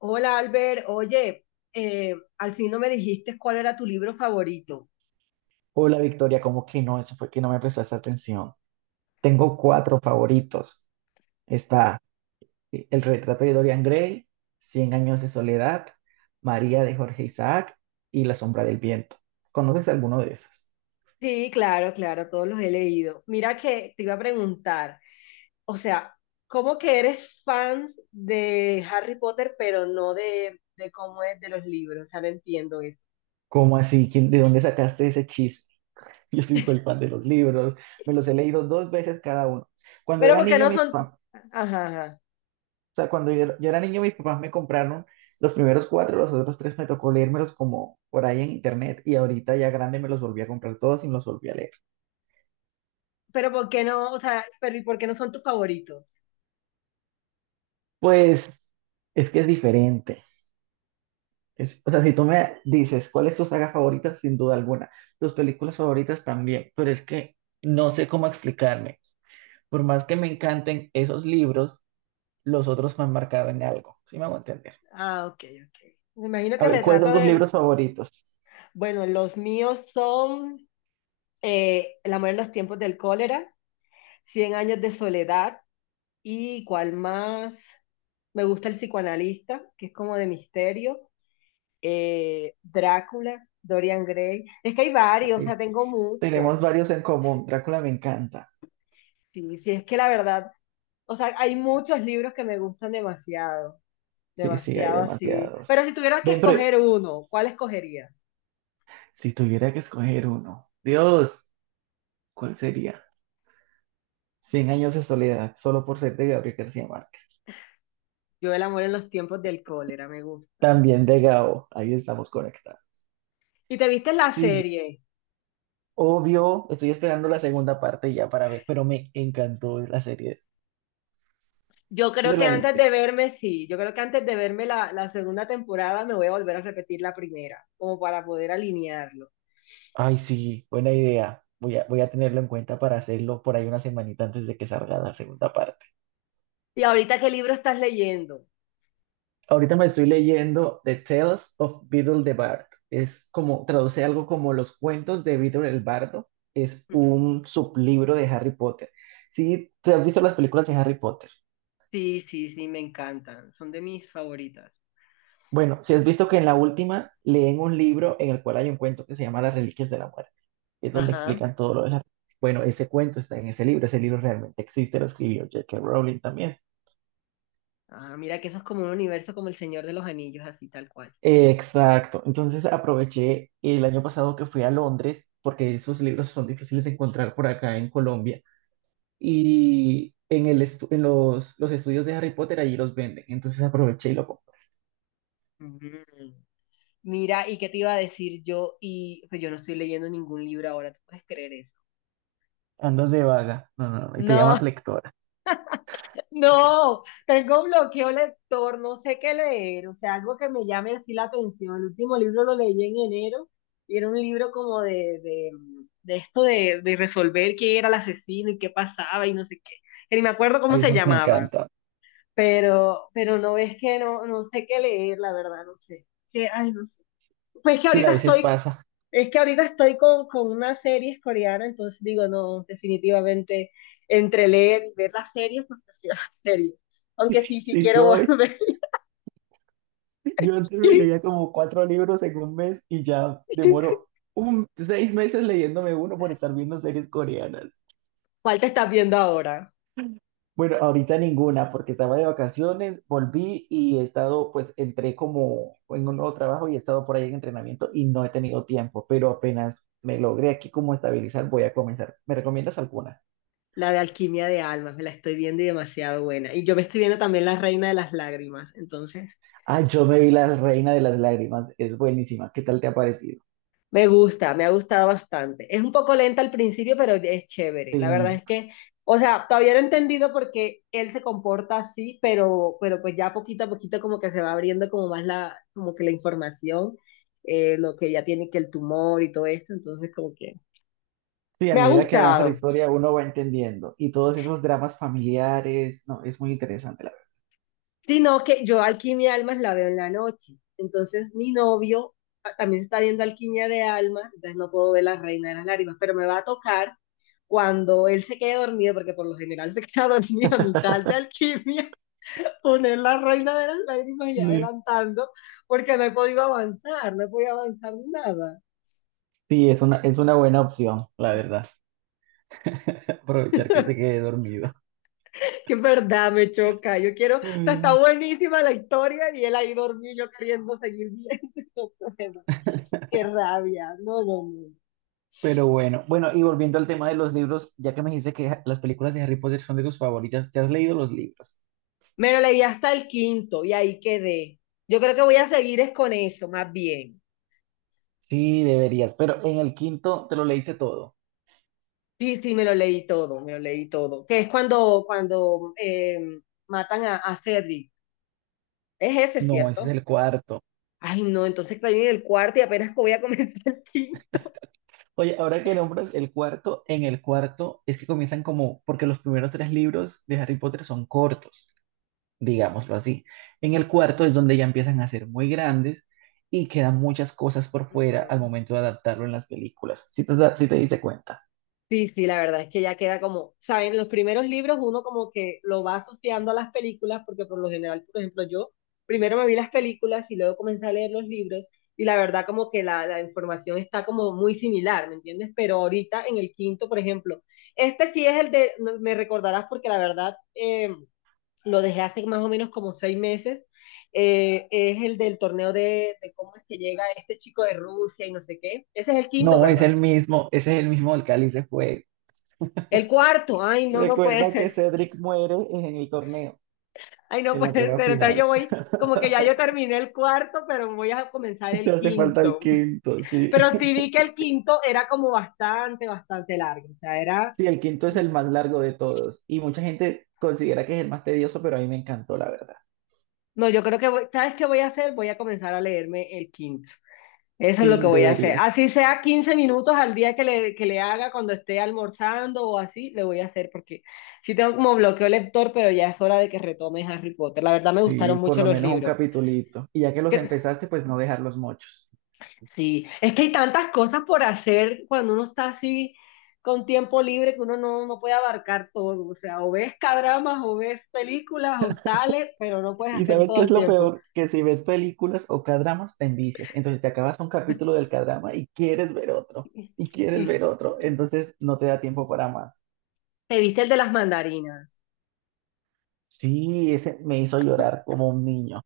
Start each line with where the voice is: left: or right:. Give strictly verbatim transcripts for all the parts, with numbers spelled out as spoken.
left: Hola Albert, oye, eh, al fin no me dijiste cuál era tu libro favorito.
right: Hola Victoria, ¿cómo que no? Eso fue que no me prestaste atención. Tengo cuatro favoritos. Está eh, El retrato de Dorian Gray, Cien años de soledad, María de Jorge Isaac y La sombra del viento. ¿Conoces alguno de esos?
left: Sí, claro, claro, todos los he leído. Mira que te iba a preguntar, o sea, ¿cómo que eres fan de Harry Potter, pero no de, de cómo es de los libros? O sea, no entiendo eso.
right: ¿Cómo así? ¿Quién- de dónde sacaste ese chisme? Yo sí soy fan de los libros, me los he leído dos veces cada uno. Cuando
left: Pero
right: era
left: ¿por qué
right: niño,
left: no
right: mis,
left: son?
right: pa-
left: Ajá, ajá.
right: sea, cuando yo, yo era niño, mis papás me compraron los primeros cuatro, los otros tres me tocó leérmelos como por ahí en internet y ahorita ya grande me los volví a comprar todos y me los volví a leer.
left: Pero ¿por qué no? O sea, pero ¿y por qué no son tus favoritos?
right: Pues es que es diferente. Es, o sea, si tú me dices, ¿cuál es tu saga favorita? Sin duda alguna. Tus películas favoritas también, pero es que no sé cómo explicarme. Por más que me encanten esos libros, los otros me han marcado en algo. ¿Sí me hago entender?
left: Ah, ok, ok. Me imagino
right: A
left: que
right: ver, ¿cuáles
left: retrato
right: son tus
left: de...
right: libros favoritos?
left: Bueno, los míos son eh, El amor en los tiempos del cólera. Cien años de soledad y cuál más. Me gusta el psicoanalista, que es como de misterio. eh, Drácula, Dorian Gray. Es que hay varios, o sea,
right: Ahí
left: tengo mucho.
right: tenemos varios en común. Drácula me encanta.
left: Sí, sí, es que la verdad, o sea, hay muchos libros que me gustan demasiado,
right: Sí, sí, hay
left: demasiado así.
right: demasiados.
left: Pero si tuvieras que
right: Ven, pero
left: escoger uno, ¿cuál escogerías?
right: si tuviera que escoger uno, Dios, ¿cuál sería? Cien años de soledad, solo por ser de Gabriel García Márquez.
left: Yo El amor en los tiempos del cólera, me gusta.
right: También de Gao, ahí estamos conectados.
left: ¿Y te viste la
right: Sí, yo-
left: serie?
right: obvio, estoy esperando la segunda parte ya para ver, pero me encantó la serie.
left: Yo
right: ¿Tú
left: creo
right: te
left: que
right: la
left: antes
right: viste?
left: de verme, sí, yo creo que antes de verme la, la segunda temporada me voy a volver a repetir la primera, como para poder alinearlo.
right: Ay, sí, buena idea. Voy a, voy a tenerlo en cuenta para hacerlo por ahí una semanita antes de que salga la segunda parte.
left: ¿Y ahorita qué libro estás leyendo?
right: Ahorita me estoy leyendo The Tales of Beedle the Bard. Es como, traduce algo como Los cuentos de Beedle el Bardo. Es
left: Mm.
right: un sublibro de Harry Potter. Si te has visto las películas de Harry Potter.
left: Sí, sí, sí, me encantan, son de mis favoritas.
right: Bueno, si has visto que en la última leen un libro en el cual hay un cuento que se llama Las Reliquias de la Muerte. Es donde
left: Ajá.
right: explican todo lo de la... Bueno, ese cuento está en ese libro. Ese libro realmente existe, lo escribió J K. Rowling también.
left: Ah, mira que eso es como un universo como El Señor de los Anillos, así tal cual.
right: Exacto. Entonces aproveché el año pasado que fui a Londres, porque esos libros son difíciles de encontrar por acá en Colombia, y en el estu- en los, los estudios de Harry Potter allí los venden. Entonces aproveché y lo compré.
left: Mm. Mira, ¿y qué te iba a decir yo? Y pues yo no estoy leyendo ningún libro ahora, ¿tú puedes creer eso?
right: Andas de vaga. No, no, no, y te
left: No.
right: llamas lectora.
left: No, tengo bloqueo lector, no sé qué leer, o sea, algo que me llame así la atención. El último libro lo leí en enero y era un libro como de, de, de esto de, de resolver quién era el asesino y qué pasaba y no sé qué. Que ni me acuerdo
right: A
left: cómo se
right: esos me
left: llamaba,
right: encantan.
left: pero, pero no es que no, no sé qué leer, la verdad, no sé. Sí, ay, no sé. Pues que
right: Sí, a
left: ahorita
right: veces
left: estoy
right: pasa.
left: Es que ahorita estoy con, con una serie coreana, entonces digo, no, definitivamente entre leer y ver las series, pues prefiero las series. Aunque sí, sí
right: Sí,
left: quiero
right: soy.
left: volver.
right: Yo antes me leía como cuatro libros en un mes y ya demoro un, seis meses leyéndome uno por estar viendo series coreanas.
left: ¿Cuál te estás viendo ahora?
right: Bueno, ahorita ninguna, porque estaba de vacaciones, volví y he estado, pues entré como en un nuevo trabajo y he estado por ahí en entrenamiento y no he tenido tiempo, pero apenas me logré aquí como estabilizar, voy a comenzar. ¿Me recomiendas alguna?
left: La de Alquimia de Almas, me la estoy viendo y demasiado buena. Y yo me estoy viendo también La Reina de las Lágrimas, entonces
right: Ah, yo me vi La Reina de las Lágrimas, es buenísima. ¿Qué tal te ha parecido?
left: me gusta, me ha gustado bastante. Es un poco lenta al principio, pero es chévere.
right: Sí,
left: La verdad es que, o sea, todavía no he entendido por qué él se comporta así, pero, pero pues ya poquito a poquito como que se va abriendo como más la, como que la información, eh, lo que ya tiene que el tumor y todo esto, entonces como que
right: sí, a
left: me ha
right: medida que avanza la
left: gustado.
right: historia uno va entendiendo y todos esos dramas familiares, no, es muy interesante, la
left: Sino que yo Alquimia de Almas la veo en la noche, entonces mi novio a- también se está viendo Alquimia de Almas, entonces no puedo ver La Reina de las Lágrimas, pero me va a tocar cuando él se quede dormido, porque por lo general se queda dormido a mitad de
right: verdad.
left: alquimia, poner la reina de las lágrimas y
right: Sí,
left: adelantando, porque no he podido avanzar, no he podido avanzar nada.
right: sí, es una, es una buena opción, la verdad, aprovechar que se quede dormido.
left: Que en verdad me choca, yo quiero, o sea, está
right: Mm.
left: buenísima la historia y él ahí dormido, yo queriendo seguir viendo, no puedo. Qué rabia, no, no, no.
right: Pero bueno, bueno, y volviendo al tema de los libros, ya que me dijiste que ha- las películas de Harry Potter son de tus favoritas, ¿te has leído los libros?
left: Me lo leí hasta el quinto y ahí quedé. Yo creo que voy a seguir es con eso, más bien.
right: Sí, deberías, pero en el quinto te lo leíste todo.
left: Sí, sí, me lo leí todo, me lo leí todo. Que es cuando, cuando eh, matan a, a Cedric. Es ese,
right: No, ese es
left: ¿cierto?
right: el cuarto.
left: Ay, no, entonces caí en el cuarto y apenas voy a comenzar el quinto.
right: Oye, ahora que nombras el cuarto, en el cuarto es que comienzan como, porque los primeros tres libros de Harry Potter son cortos, digámoslo así. En el cuarto es donde ya empiezan a ser muy grandes y quedan muchas cosas por fuera al
left: Ujú.
right: momento de adaptarlo en las películas, si te, da- si te diste cuenta.
left: Sí, sí, la verdad es que ya queda como, saben, los primeros libros uno como que lo va asociando a las películas, porque por lo general, por ejemplo, yo primero me vi las películas y luego comencé a leer los libros y la verdad como que la, la información está como muy similar, ¿me entiendes? Pero ahorita en el quinto, por ejemplo, este sí es el de, no- me recordarás porque la verdad eh, lo dejé hace más o menos como seis meses, eh, es el del torneo de, de cómo es que llega este chico de Rusia y no sé qué. Ese es el quinto,
right: No, es
left: ¿verdad?
right: el mismo, ese es el mismo del Cáliz de Fuego.
left: El cuarto, ay, no, no puede
right: Recuerda que
left: ser.
right: Cedric muere en el torneo,
left: Ay, no
right: en la
left: puede
right: prueba
left: ser. Entonces
right: final.
left: yo voy, como que ya yo terminé el cuarto, pero voy a comenzar
right: Te
left: el
right: hace falta el
left: quinto.
right: quinto, sí.
left: Pero sí vi que el quinto era como bastante, bastante largo. O sea, era,
right: Sí, el quinto es el más largo de todos y mucha gente considera que es el más tedioso, pero a mí me encantó, la verdad.
left: no, yo creo que, voy- ¿sabes qué voy a hacer? Voy a comenzar a leerme el quinto. Eso es lo
right: Sí,
left: que voy a hacer.
right: deberías.
left: Así sea quince minutos al día que le, que le haga cuando esté almorzando o así, le voy a hacer porque sí tengo como bloqueo lector, pero ya es hora de que retome Harry Potter. La verdad me gustaron
right: Sí, por
left: mucho
right: lo
left: los
right: menos un
left: libros.
right: capitulito. Y ya que los
left: ¿Qué-
right: empezaste, pues no dejar los mochos.
left: Sí, es que hay tantas cosas por hacer cuando uno está así con tiempo libre que uno no, no puede abarcar todo. O sea, o ves cadramas, o ves películas, o sales, pero no puedes
right: ¿Y
left: hacer
right: sabes
left: todo
right: qué es
left: al
right: lo
left: tiempo.
right: peor? Que si ves películas o cadramas, te envicias. Entonces te acabas un capítulo del cadrama y quieres ver otro. Y quieres
left: Y
right: ver otro. Entonces no te da tiempo para más.
left: te viste el de las mandarinas.
right: Sí, ese me hizo llorar como un niño.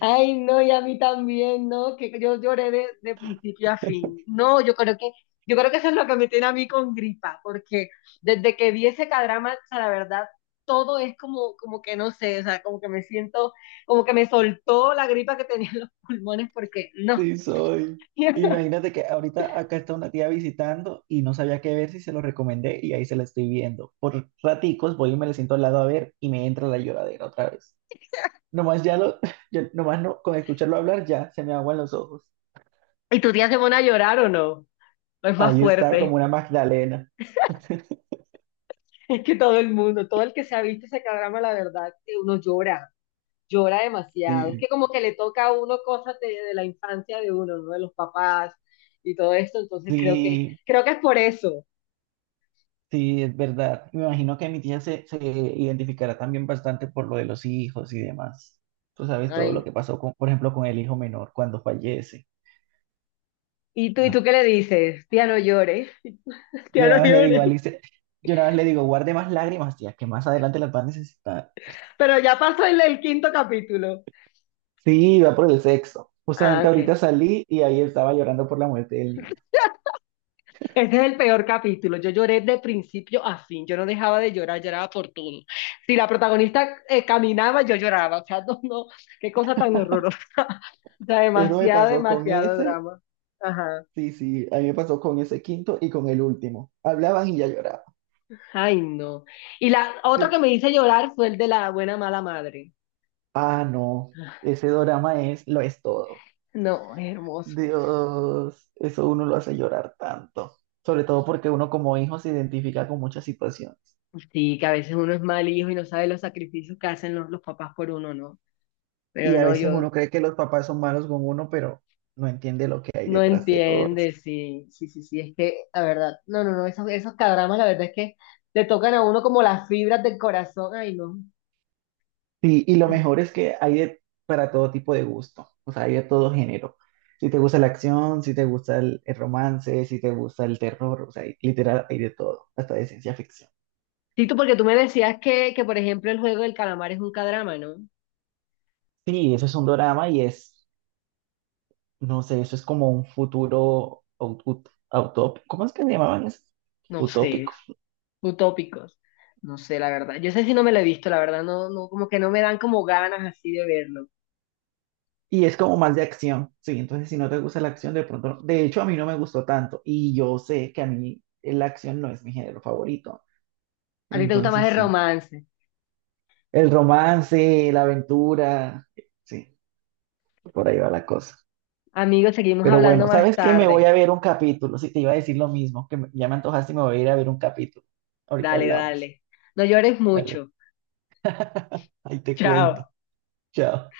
left: Ay, no, y a mí también, ¿no? Que yo lloré de, de principio a fin. No, yo creo que, yo creo que eso es lo que me tiene a mí con gripa, porque desde que vi ese cadrama, o sea, la verdad, todo es como, como que no sé, o sea, como que me siento, como que me soltó la gripa que tenía en los pulmones, porque no.
right: Sí, soy. Imagínate que ahorita acá está una tía visitando y no sabía qué ver si se lo recomendé y ahí se la estoy viendo. Por raticos voy y me le siento al lado a ver y me entra la lloradera otra vez. Nomás ya lo, ya- nomás no, con escucharlo hablar ya se me aguan los ojos.
left: ¿Y tu tía se pone a llorar o no? No es más
right: Ahí está
left: fuerte.
right: como una Magdalena.
left: Es que todo el mundo, todo el que se ha visto ese cadrama, la verdad, que uno llora. Llora demasiado. Es
right: Sí,
left: que como que le toca a uno cosas de, de la infancia de uno, ¿no? De los papás y todo esto, entonces creo que,
right: sí.
left: creo que es por eso.
right: Sí, es verdad. Me imagino que mi tía se, se identificará también bastante por lo de los hijos y demás. Tú sabes todo
left: Ay.
right: lo que pasó, con, por ejemplo, con el hijo menor cuando fallece.
left: ¿Y tú, y
right: No.
left: tú qué le dices? Tía no llores,
right: Yo
left: tía no
right: nada más le digo
left: llores.
right: a Alice, yo nada más le digo, guarde más lágrimas, tía, que más adelante las va a necesitar.
left: Pero ya pasó el, el quinto capítulo.
right: Sí, va por el sexo.
left: Ah,
right: Justamente
left: ok.
right: ahorita salí y ahí estaba llorando por la muerte del niño.
left: Ese es el peor capítulo. Yo lloré de principio a fin. Yo no dejaba de llorar, lloraba por todo. Si la protagonista eh, caminaba, yo lloraba. O sea, no, no, qué cosa tan horrorosa. O sea,
right: Eso me
left: demasiado,
right: pasó con
left: demasiado
right: ese,
left: drama. Ajá.
right: sí, sí, a mí me pasó con ese quinto y con el último. Hablaban y ya lloraba.
left: Ay, no. Y la otro
right: Sí.
left: que me hizo llorar fue el de la buena mala madre.
right: Ah, no, ese drama es, lo es todo.
left: No, es hermoso.
right: Dios, eso uno lo hace llorar tanto, sobre todo porque uno como hijo se identifica con muchas situaciones
left: Sí, que a veces uno es mal hijo y no sabe los sacrificios que hacen los, los papás por uno, ¿no?
right: y
left: Pero
right: a
left: no, yo
right: veces uno cree que los papás son malos con uno, pero no entiende lo que hay
left: no
right: detrás de todo eso.
left: entiende, sí, sí, sí, sí, es que, la verdad, no, no, no, esos, esos cadramas, la verdad es que le tocan a uno como las fibras del corazón, ay, no.
right: Sí, y lo mejor es que hay de- para todo tipo de gusto, o sea, hay de todo género. Si te gusta la acción, si te gusta el, el romance, si te gusta el terror, o sea, hay- literal, hay de todo, hasta de ciencia ficción.
left: Sí, tú, porque tú me decías que, que, por ejemplo, el juego del calamar es un cadrama, ¿no?
right: Sí, eso es un drama y es. No sé, eso es como un futuro ut- ut- utópico. ¿Cómo es que se llamaban eso?
left: No sé,
right: Utópico.
left: utópicos. No sé, la verdad. Yo sé si no me lo he visto, la verdad. No, no, como que no me dan como ganas así de verlo.
right: Y es como más de acción. Sí, entonces si no te gusta la acción, de pronto. No, de hecho, a mí no me gustó tanto. Y yo sé que a mí la acción no es mi género favorito.
left: A ti te gusta más
right: Entonces
left: el
right: sí.
left: romance.
right: El romance, la aventura. Sí, por ahí va la cosa.
left: Amigos, seguimos
right: Pero bueno,
left: hablando más
right: ¿sabes qué? Me voy
left: tarde.
right: a ver un capítulo. Si te iba a decir lo mismo, que me- ya me antojaste y me voy a ir a ver un capítulo. Ahorita
left: Dale,
right: hablamos.
left: dale. No llores
right: Dale.
left: mucho.
right: Ahí te cuento.
left: Chao.
right: Chao.